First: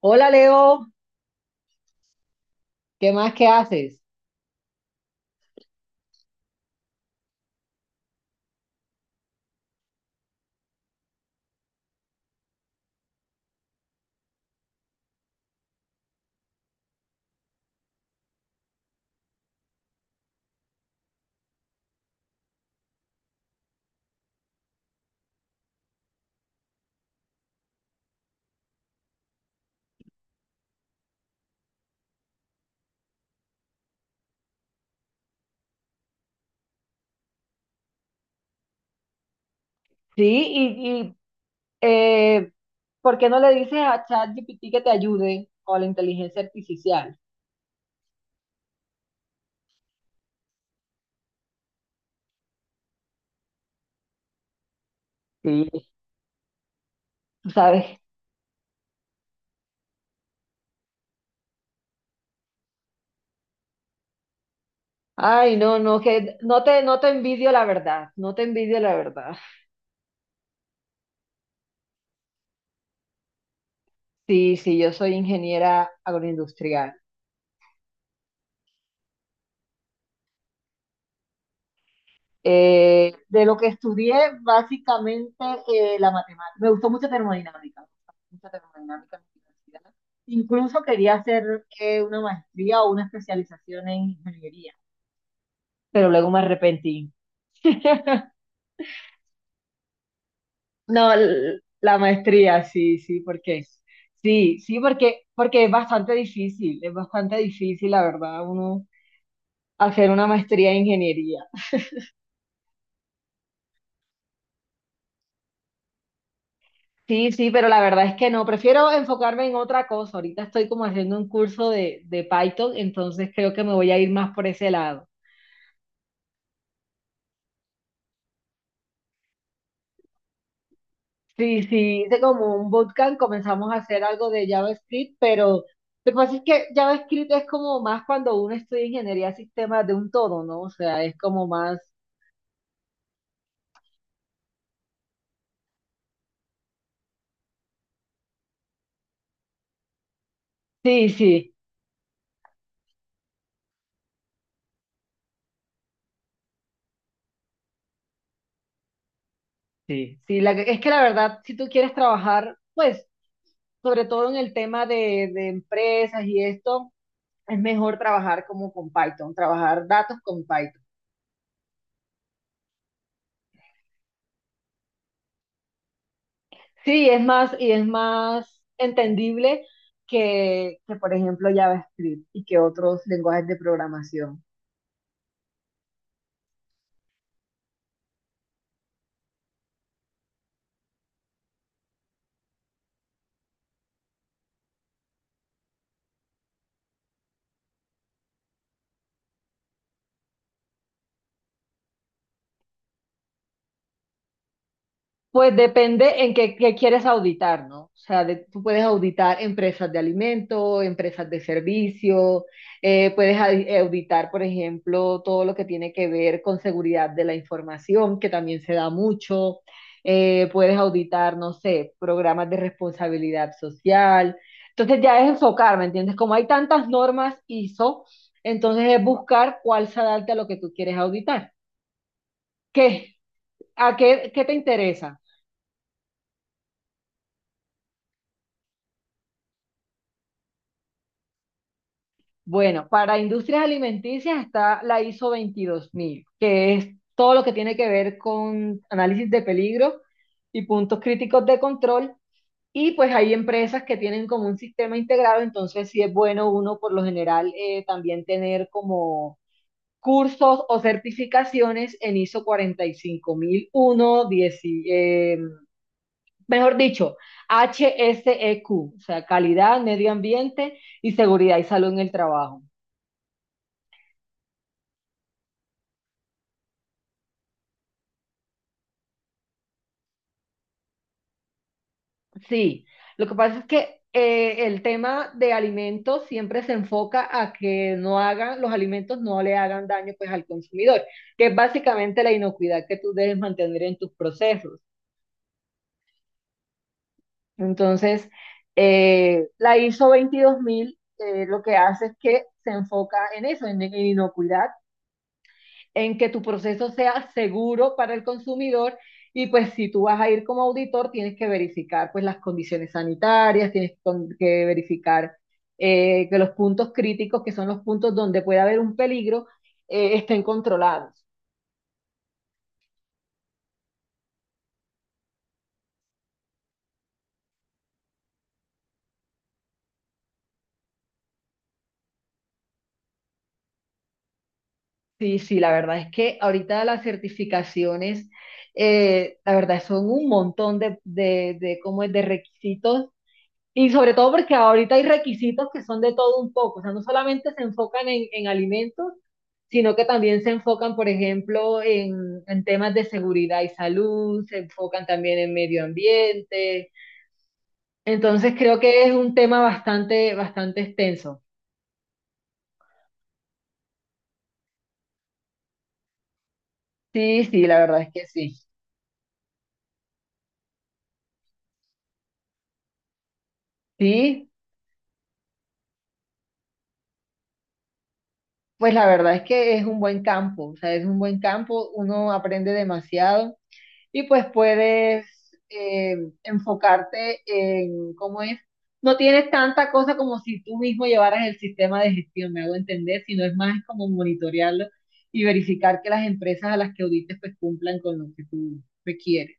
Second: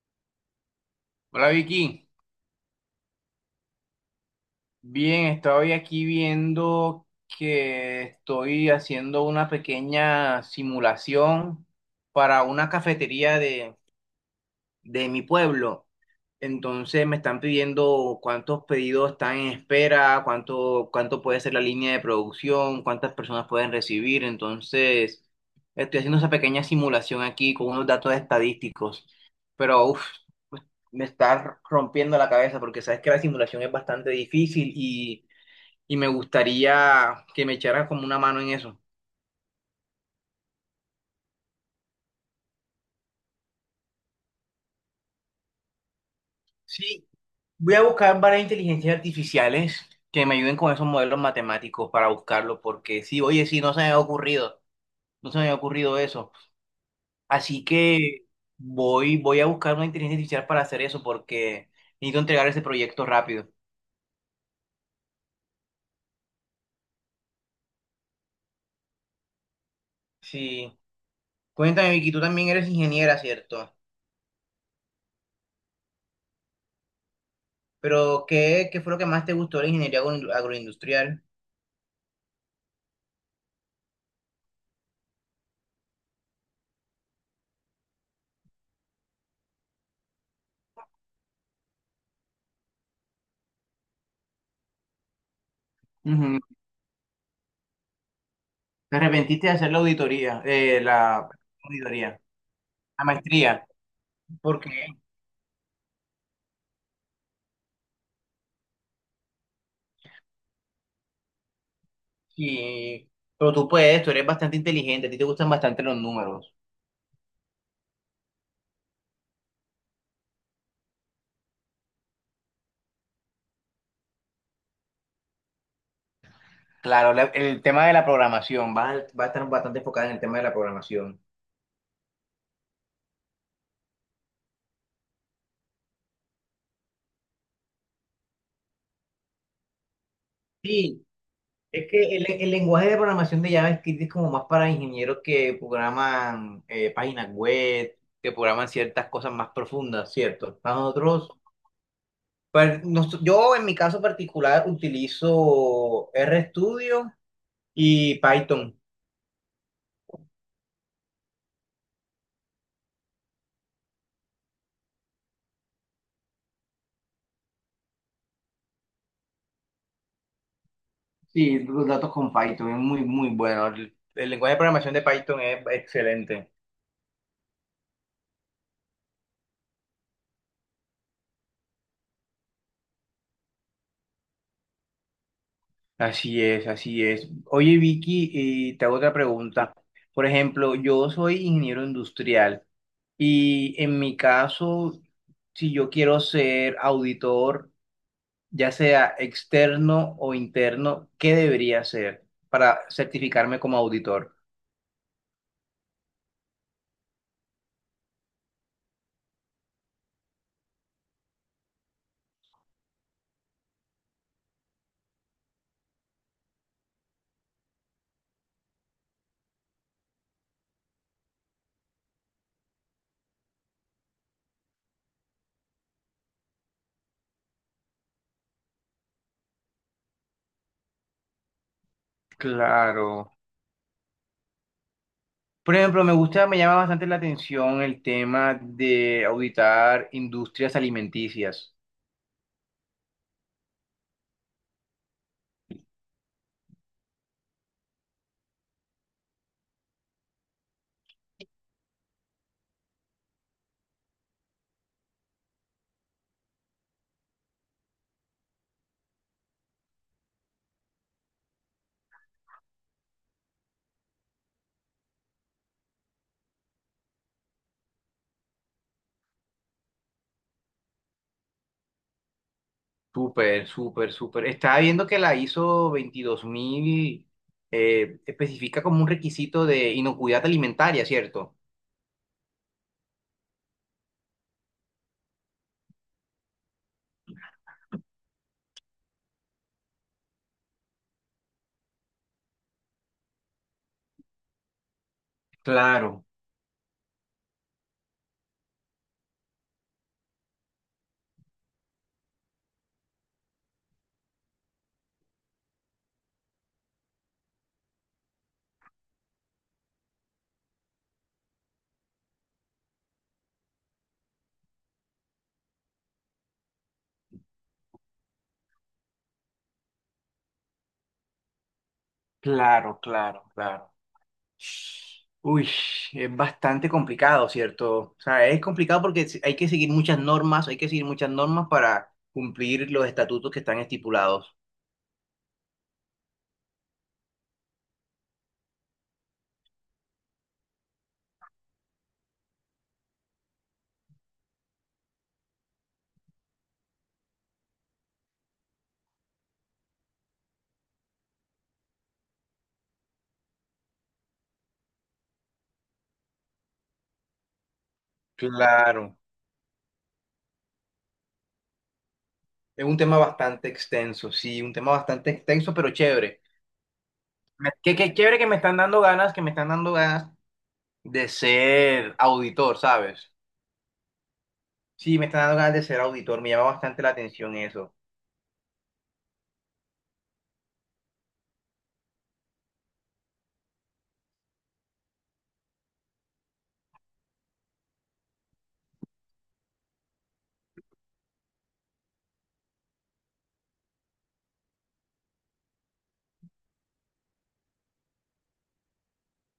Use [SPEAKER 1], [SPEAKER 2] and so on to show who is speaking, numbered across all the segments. [SPEAKER 1] Hola Leo,
[SPEAKER 2] Hola Vicky,
[SPEAKER 1] ¿qué más que haces?
[SPEAKER 2] bien, estoy aquí viendo que estoy haciendo una pequeña simulación para una cafetería de mi pueblo. Entonces me están pidiendo cuántos pedidos están en espera, cuánto puede ser la línea de producción, cuántas personas pueden recibir. Entonces estoy haciendo esa pequeña simulación aquí con unos datos estadísticos. Pero uff, me está rompiendo la cabeza porque sabes que la simulación es bastante difícil y me gustaría que me echaras como una mano en eso.
[SPEAKER 1] Sí, eh, ¿por qué no le dices a ChatGPT que te ayude o a la inteligencia
[SPEAKER 2] Sí,
[SPEAKER 1] artificial?
[SPEAKER 2] voy a buscar varias inteligencias artificiales que me ayuden con esos modelos matemáticos para buscarlo porque sí, oye, sí, no se me ha ocurrido, no se me ha
[SPEAKER 1] Sí.
[SPEAKER 2] ocurrido eso.
[SPEAKER 1] Tú
[SPEAKER 2] Así
[SPEAKER 1] sabes.
[SPEAKER 2] que voy a buscar una inteligencia artificial para hacer eso porque necesito entregar ese proyecto rápido.
[SPEAKER 1] Ay, no, no, que no te envidio, la verdad, no te envidio, la verdad.
[SPEAKER 2] Sí, cuéntame, Vicky, tú también eres ingeniera, ¿cierto?
[SPEAKER 1] Sí, sí, yo soy ingeniera agroindustrial.
[SPEAKER 2] Pero, ¿qué fue lo que más te gustó de la ingeniería agroindustrial?
[SPEAKER 1] De lo que estudié, básicamente la matemática. Me gustó mucho termodinámica en la universidad. Incluso quería hacer una maestría o una especialización en ingeniería, pero luego
[SPEAKER 2] Ujú.
[SPEAKER 1] me arrepentí.
[SPEAKER 2] Te arrepentiste de hacer la auditoría,
[SPEAKER 1] No,
[SPEAKER 2] la
[SPEAKER 1] la
[SPEAKER 2] auditoría,
[SPEAKER 1] maestría, sí,
[SPEAKER 2] la
[SPEAKER 1] sí, porque
[SPEAKER 2] maestría.
[SPEAKER 1] sí,
[SPEAKER 2] Porque,
[SPEAKER 1] sí, porque porque es bastante difícil, la verdad, uno hacer una maestría en ingeniería.
[SPEAKER 2] sí, pero tú puedes, tú eres bastante inteligente, a ti te gustan bastante los números.
[SPEAKER 1] Sí, sí, pero la verdad es que no, prefiero enfocarme en otra cosa. Ahorita estoy como haciendo un curso de Python, entonces creo que me voy a ir más por ese lado.
[SPEAKER 2] Claro, el tema de la programación, va a estar bastante enfocada en el tema de la programación.
[SPEAKER 1] Sí, sí, hice como un bootcamp, comenzamos a hacer algo de JavaScript, pero lo que pasa es que JavaScript es como más cuando uno estudia ingeniería de sistemas de un todo, ¿no? O sea,
[SPEAKER 2] Sí,
[SPEAKER 1] es como más.
[SPEAKER 2] es que el lenguaje de programación de JavaScript es como más para ingenieros que programan páginas web, que programan ciertas cosas más profundas, ¿cierto? Para
[SPEAKER 1] Sí,
[SPEAKER 2] nosotros,
[SPEAKER 1] sí,
[SPEAKER 2] pues, yo en mi caso particular utilizo RStudio y Python.
[SPEAKER 1] sí, sí, es que la verdad, si tú quieres trabajar, pues, sobre todo en el tema de empresas y esto. Es mejor trabajar como con Python, trabajar datos con Python.
[SPEAKER 2] Sí, los datos con Python es muy, muy bueno. El lenguaje de programación de Python es excelente.
[SPEAKER 1] Sí, es más, y es más entendible que, por ejemplo, JavaScript y que otros lenguajes de programación.
[SPEAKER 2] Así es, así es. Oye, Vicky, y te hago otra pregunta. Por ejemplo, yo soy ingeniero industrial y en mi caso, si yo quiero ser auditor, ya sea externo o interno, ¿qué debería hacer para certificarme como auditor?
[SPEAKER 1] Pues depende en qué, qué quieres auditar, ¿no? O sea, tú puedes auditar empresas de alimento, empresas de servicio, auditar, por ejemplo, todo lo que tiene que ver con seguridad de la información, que también se da mucho. Puedes auditar, no sé, programas de responsabilidad social. Entonces ya es enfocar, ¿me entiendes? Como hay tantas normas ISO, entonces es buscar cuál se adapta a lo que tú quieres auditar. ¿Qué?
[SPEAKER 2] Claro.
[SPEAKER 1] ¿A qué, qué te interesa?
[SPEAKER 2] Por ejemplo, me gusta, me llama bastante la atención el tema de auditar industrias alimenticias.
[SPEAKER 1] Bueno, para industrias alimenticias está la ISO 22000, que es todo lo que tiene que ver con análisis de peligro y puntos críticos de control. Y pues hay empresas que tienen como un sistema integrado, entonces sí es bueno uno por lo general también tener como cursos o certificaciones en ISO 45001, 10, eh, mejor dicho, HSEQ, o sea, calidad, medio ambiente y seguridad y salud en el trabajo.
[SPEAKER 2] Súper, súper, súper. Estaba viendo que la ISO 22000 especifica como un requisito de inocuidad alimentaria, ¿cierto?
[SPEAKER 1] Sí, lo que pasa es que el tema de alimentos siempre se enfoca a que los alimentos no le hagan daño, pues, al consumidor, que es básicamente la inocuidad que tú debes mantener en tus procesos.
[SPEAKER 2] Claro,
[SPEAKER 1] Entonces, la ISO 22000, lo que hace es que se enfoca en eso, en inocuidad, en que tu proceso sea seguro para el consumidor. Y pues si tú vas a ir como auditor, tienes que verificar, pues, las condiciones sanitarias, que verificar que los puntos críticos, que son los puntos donde puede haber un peligro, estén controlados.
[SPEAKER 2] claro, claro, claro. Uy, es bastante complicado, ¿cierto? O sea, es complicado porque hay que seguir muchas normas, hay que seguir muchas normas para cumplir los estatutos que están estipulados.
[SPEAKER 1] Sí, sí, la verdad es que ahorita las certificaciones, la verdad, son un montón ¿cómo es? De requisitos. Y sobre todo porque ahorita hay requisitos que son de todo un poco, o sea, no solamente se enfocan en alimentos, sino que también se enfocan, por ejemplo, en temas de seguridad y salud, se enfocan también en medio ambiente. Entonces creo que es
[SPEAKER 2] Claro.
[SPEAKER 1] un tema bastante, bastante extenso.
[SPEAKER 2] Es un tema bastante extenso, sí, un tema bastante extenso, pero chévere.
[SPEAKER 1] Sí, sí, la
[SPEAKER 2] Qué,
[SPEAKER 1] verdad es
[SPEAKER 2] qué
[SPEAKER 1] que
[SPEAKER 2] chévere que
[SPEAKER 1] sí.
[SPEAKER 2] me están dando ganas, que me están dando ganas de ser auditor, ¿sabes?
[SPEAKER 1] Sí,
[SPEAKER 2] Sí, me están dando ganas de ser auditor, me llama bastante la atención eso.
[SPEAKER 1] pues la verdad es que es un buen campo, o sea, es un buen campo, uno aprende demasiado. Y pues puedes eh, enfocarte en cómo es. No tienes tanta cosa como si tú mismo llevaras el sistema de gestión, me hago entender, sino es más como monitorearlo y verificar que las empresas a las que audites, pues, cumplan con lo que tú requieres.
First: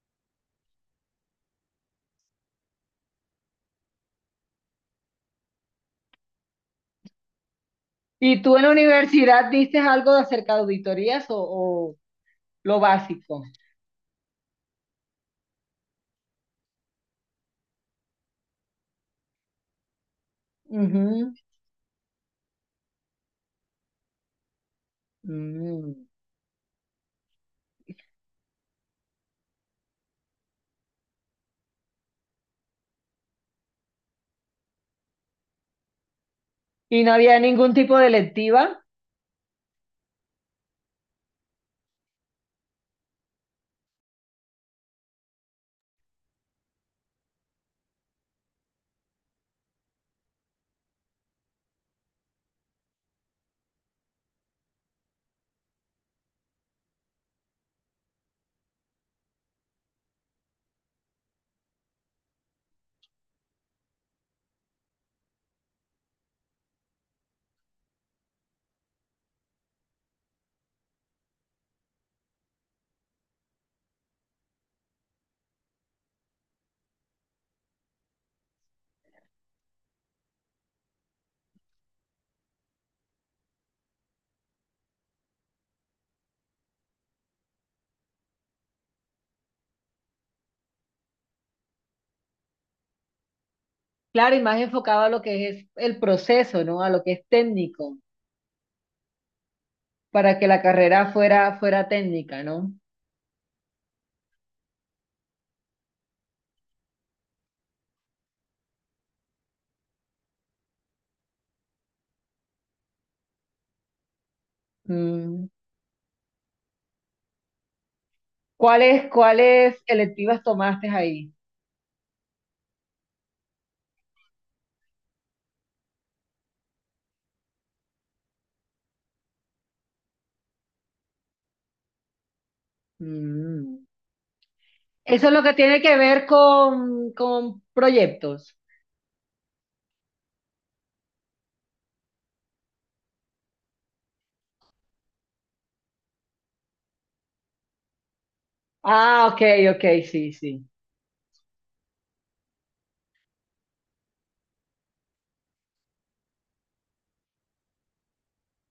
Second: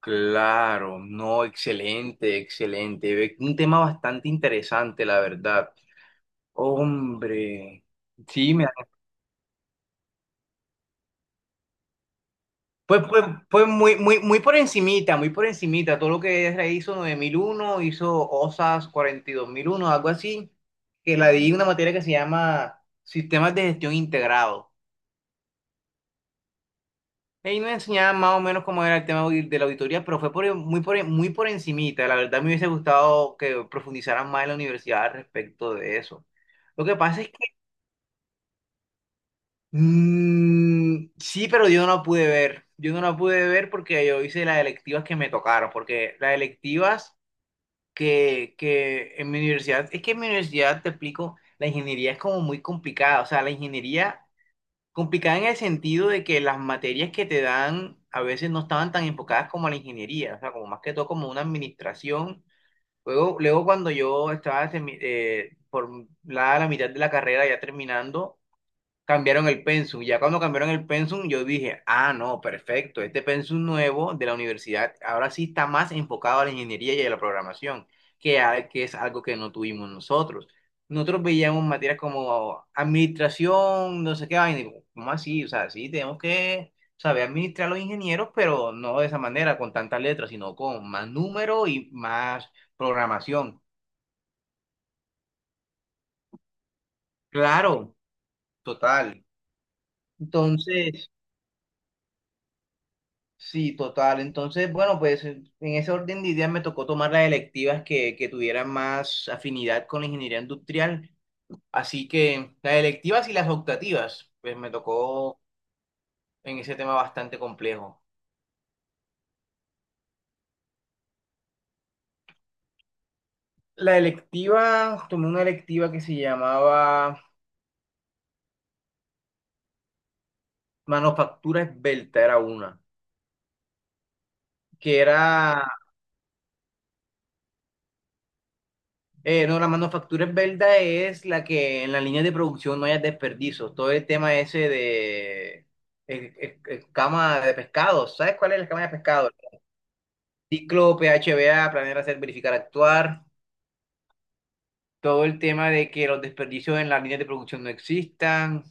[SPEAKER 2] Claro, no, excelente, excelente. Un tema bastante interesante, la verdad. Hombre,
[SPEAKER 1] ¿Y
[SPEAKER 2] sí,
[SPEAKER 1] tú en
[SPEAKER 2] me
[SPEAKER 1] la universidad dices algo de acerca de auditorías o lo
[SPEAKER 2] Pues, pues,
[SPEAKER 1] básico?
[SPEAKER 2] pues muy, muy, muy por encimita, muy por encimita. Todo lo que ella hizo 9001 hizo OSAS 42.001 algo así, que la
[SPEAKER 1] Ujú.
[SPEAKER 2] di una materia que se llama Sistemas de Gestión Integrado.
[SPEAKER 1] Mm.
[SPEAKER 2] Ahí me enseñaban más o menos cómo era el tema de la auditoría, pero fue muy por encimita. La verdad me hubiese gustado que profundizaran más en la universidad al respecto de eso. Lo que
[SPEAKER 1] ¿Y no
[SPEAKER 2] pasa es
[SPEAKER 1] había
[SPEAKER 2] que
[SPEAKER 1] ningún tipo de lectiva?
[SPEAKER 2] sí, pero yo no la pude ver. Yo no la pude ver porque yo hice las electivas que me tocaron, porque las electivas que en mi universidad, es que en mi universidad te explico, la ingeniería es como muy complicada, o sea, la ingeniería complicada en el sentido de que las materias que te dan a veces no estaban tan enfocadas como a la ingeniería, o sea, como más que todo como una administración. Luego, luego cuando yo estaba por la mitad de la carrera ya terminando, cambiaron el pensum. Ya cuando cambiaron el pensum, yo dije, ah, no, perfecto, este pensum nuevo de la universidad ahora sí está más enfocado a la ingeniería y a la programación, que es algo que no tuvimos nosotros. Nosotros veíamos materias como administración, no sé qué vaina, y digo, ¿cómo así? O sea, sí, tenemos que saber administrar a los ingenieros, pero no de esa manera, con tantas letras, sino con más número y más programación.
[SPEAKER 1] Claro, y más enfocado a lo que es el proceso, ¿no? A lo que es
[SPEAKER 2] Claro,
[SPEAKER 1] técnico.
[SPEAKER 2] total.
[SPEAKER 1] Para que la
[SPEAKER 2] Entonces,
[SPEAKER 1] carrera fuera, fuera técnica, ¿no?
[SPEAKER 2] sí, total. Entonces, bueno, pues en ese orden de ideas me tocó tomar las electivas que tuvieran más afinidad con la ingeniería industrial. Así que las electivas y las optativas, pues me tocó
[SPEAKER 1] Mm.
[SPEAKER 2] en ese tema bastante complejo.
[SPEAKER 1] ¿Cuáles, cuáles electivas tomaste ahí?
[SPEAKER 2] La electiva, tomé una electiva que se llamaba Manufactura Esbelta, era una,
[SPEAKER 1] Mm.
[SPEAKER 2] que
[SPEAKER 1] Eso es lo que
[SPEAKER 2] era
[SPEAKER 1] tiene que ver con proyectos.
[SPEAKER 2] No, la manufactura es verdad, es la que en la línea de producción no haya desperdicios. Todo el tema ese de cama de pescado. ¿Sabes cuál es la cama de
[SPEAKER 1] Ah,
[SPEAKER 2] pescado?
[SPEAKER 1] ok, ok, sí, sí.
[SPEAKER 2] Ciclo, PHBA, planear, hacer, verificar, actuar. Todo el tema de que los desperdicios en las líneas de producción no existan.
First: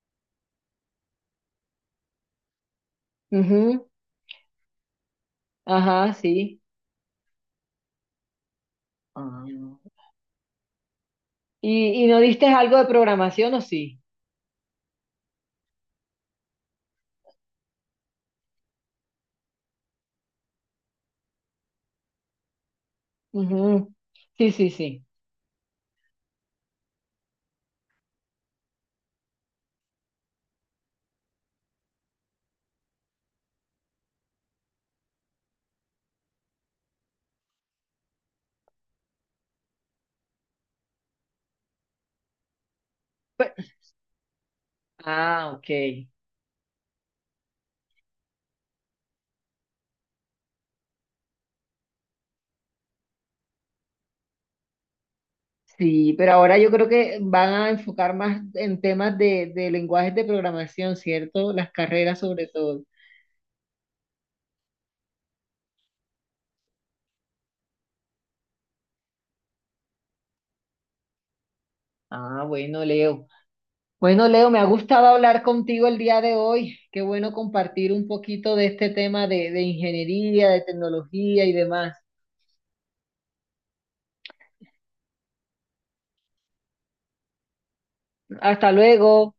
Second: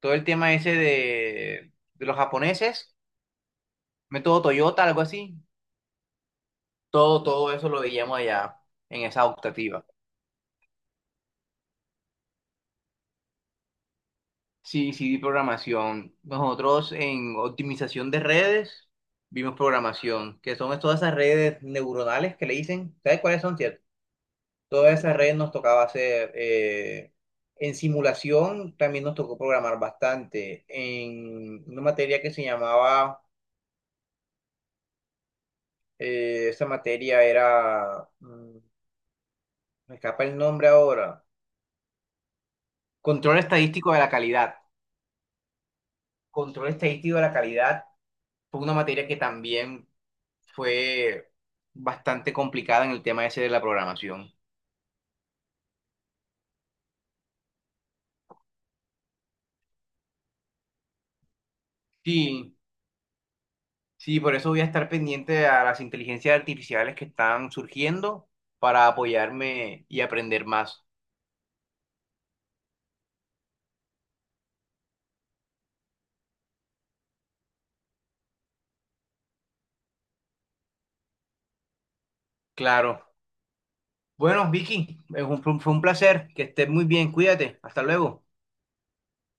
[SPEAKER 2] Todo el tema ese de los japoneses.
[SPEAKER 1] Ujú.
[SPEAKER 2] Método Toyota, algo así.
[SPEAKER 1] Ajá, sí.
[SPEAKER 2] Todo eso lo veíamos allá en esa
[SPEAKER 1] Ah.
[SPEAKER 2] optativa.
[SPEAKER 1] Y no diste algo de programación o sí?
[SPEAKER 2] Sí, sí, vi programación. Nosotros en optimización de redes vimos programación, que son todas esas redes neuronales que le dicen. ¿Sabes cuáles son, cierto?
[SPEAKER 1] Ujú. Sí, sí,
[SPEAKER 2] Todas
[SPEAKER 1] sí.
[SPEAKER 2] esas redes nos tocaba hacer. En simulación también nos tocó programar bastante. En una materia que se llamaba, esa materia era, me escapa el nombre ahora, control
[SPEAKER 1] Pe-
[SPEAKER 2] estadístico de la calidad.
[SPEAKER 1] Ah, ok.
[SPEAKER 2] Control estadístico de la calidad fue una materia que también fue bastante complicada en el tema ese de la programación.
[SPEAKER 1] Sí, pero ahora yo creo que van a enfocar más en temas de lenguajes de programación, ¿cierto? Las carreras, sobre
[SPEAKER 2] Sí,
[SPEAKER 1] todo.
[SPEAKER 2] sí, por eso voy a estar pendiente a las inteligencias artificiales que están surgiendo para apoyarme y aprender más.
[SPEAKER 1] Ah, bueno, Leo. Bueno, Leo, me ha gustado hablar contigo el día de hoy. Qué bueno compartir un poquito de este tema de ingeniería, de tecnología y demás.
[SPEAKER 2] Claro. Bueno, Vicky, fue un placer. Que estés muy bien. Cuídate. Hasta luego.
[SPEAKER 1] Hasta luego.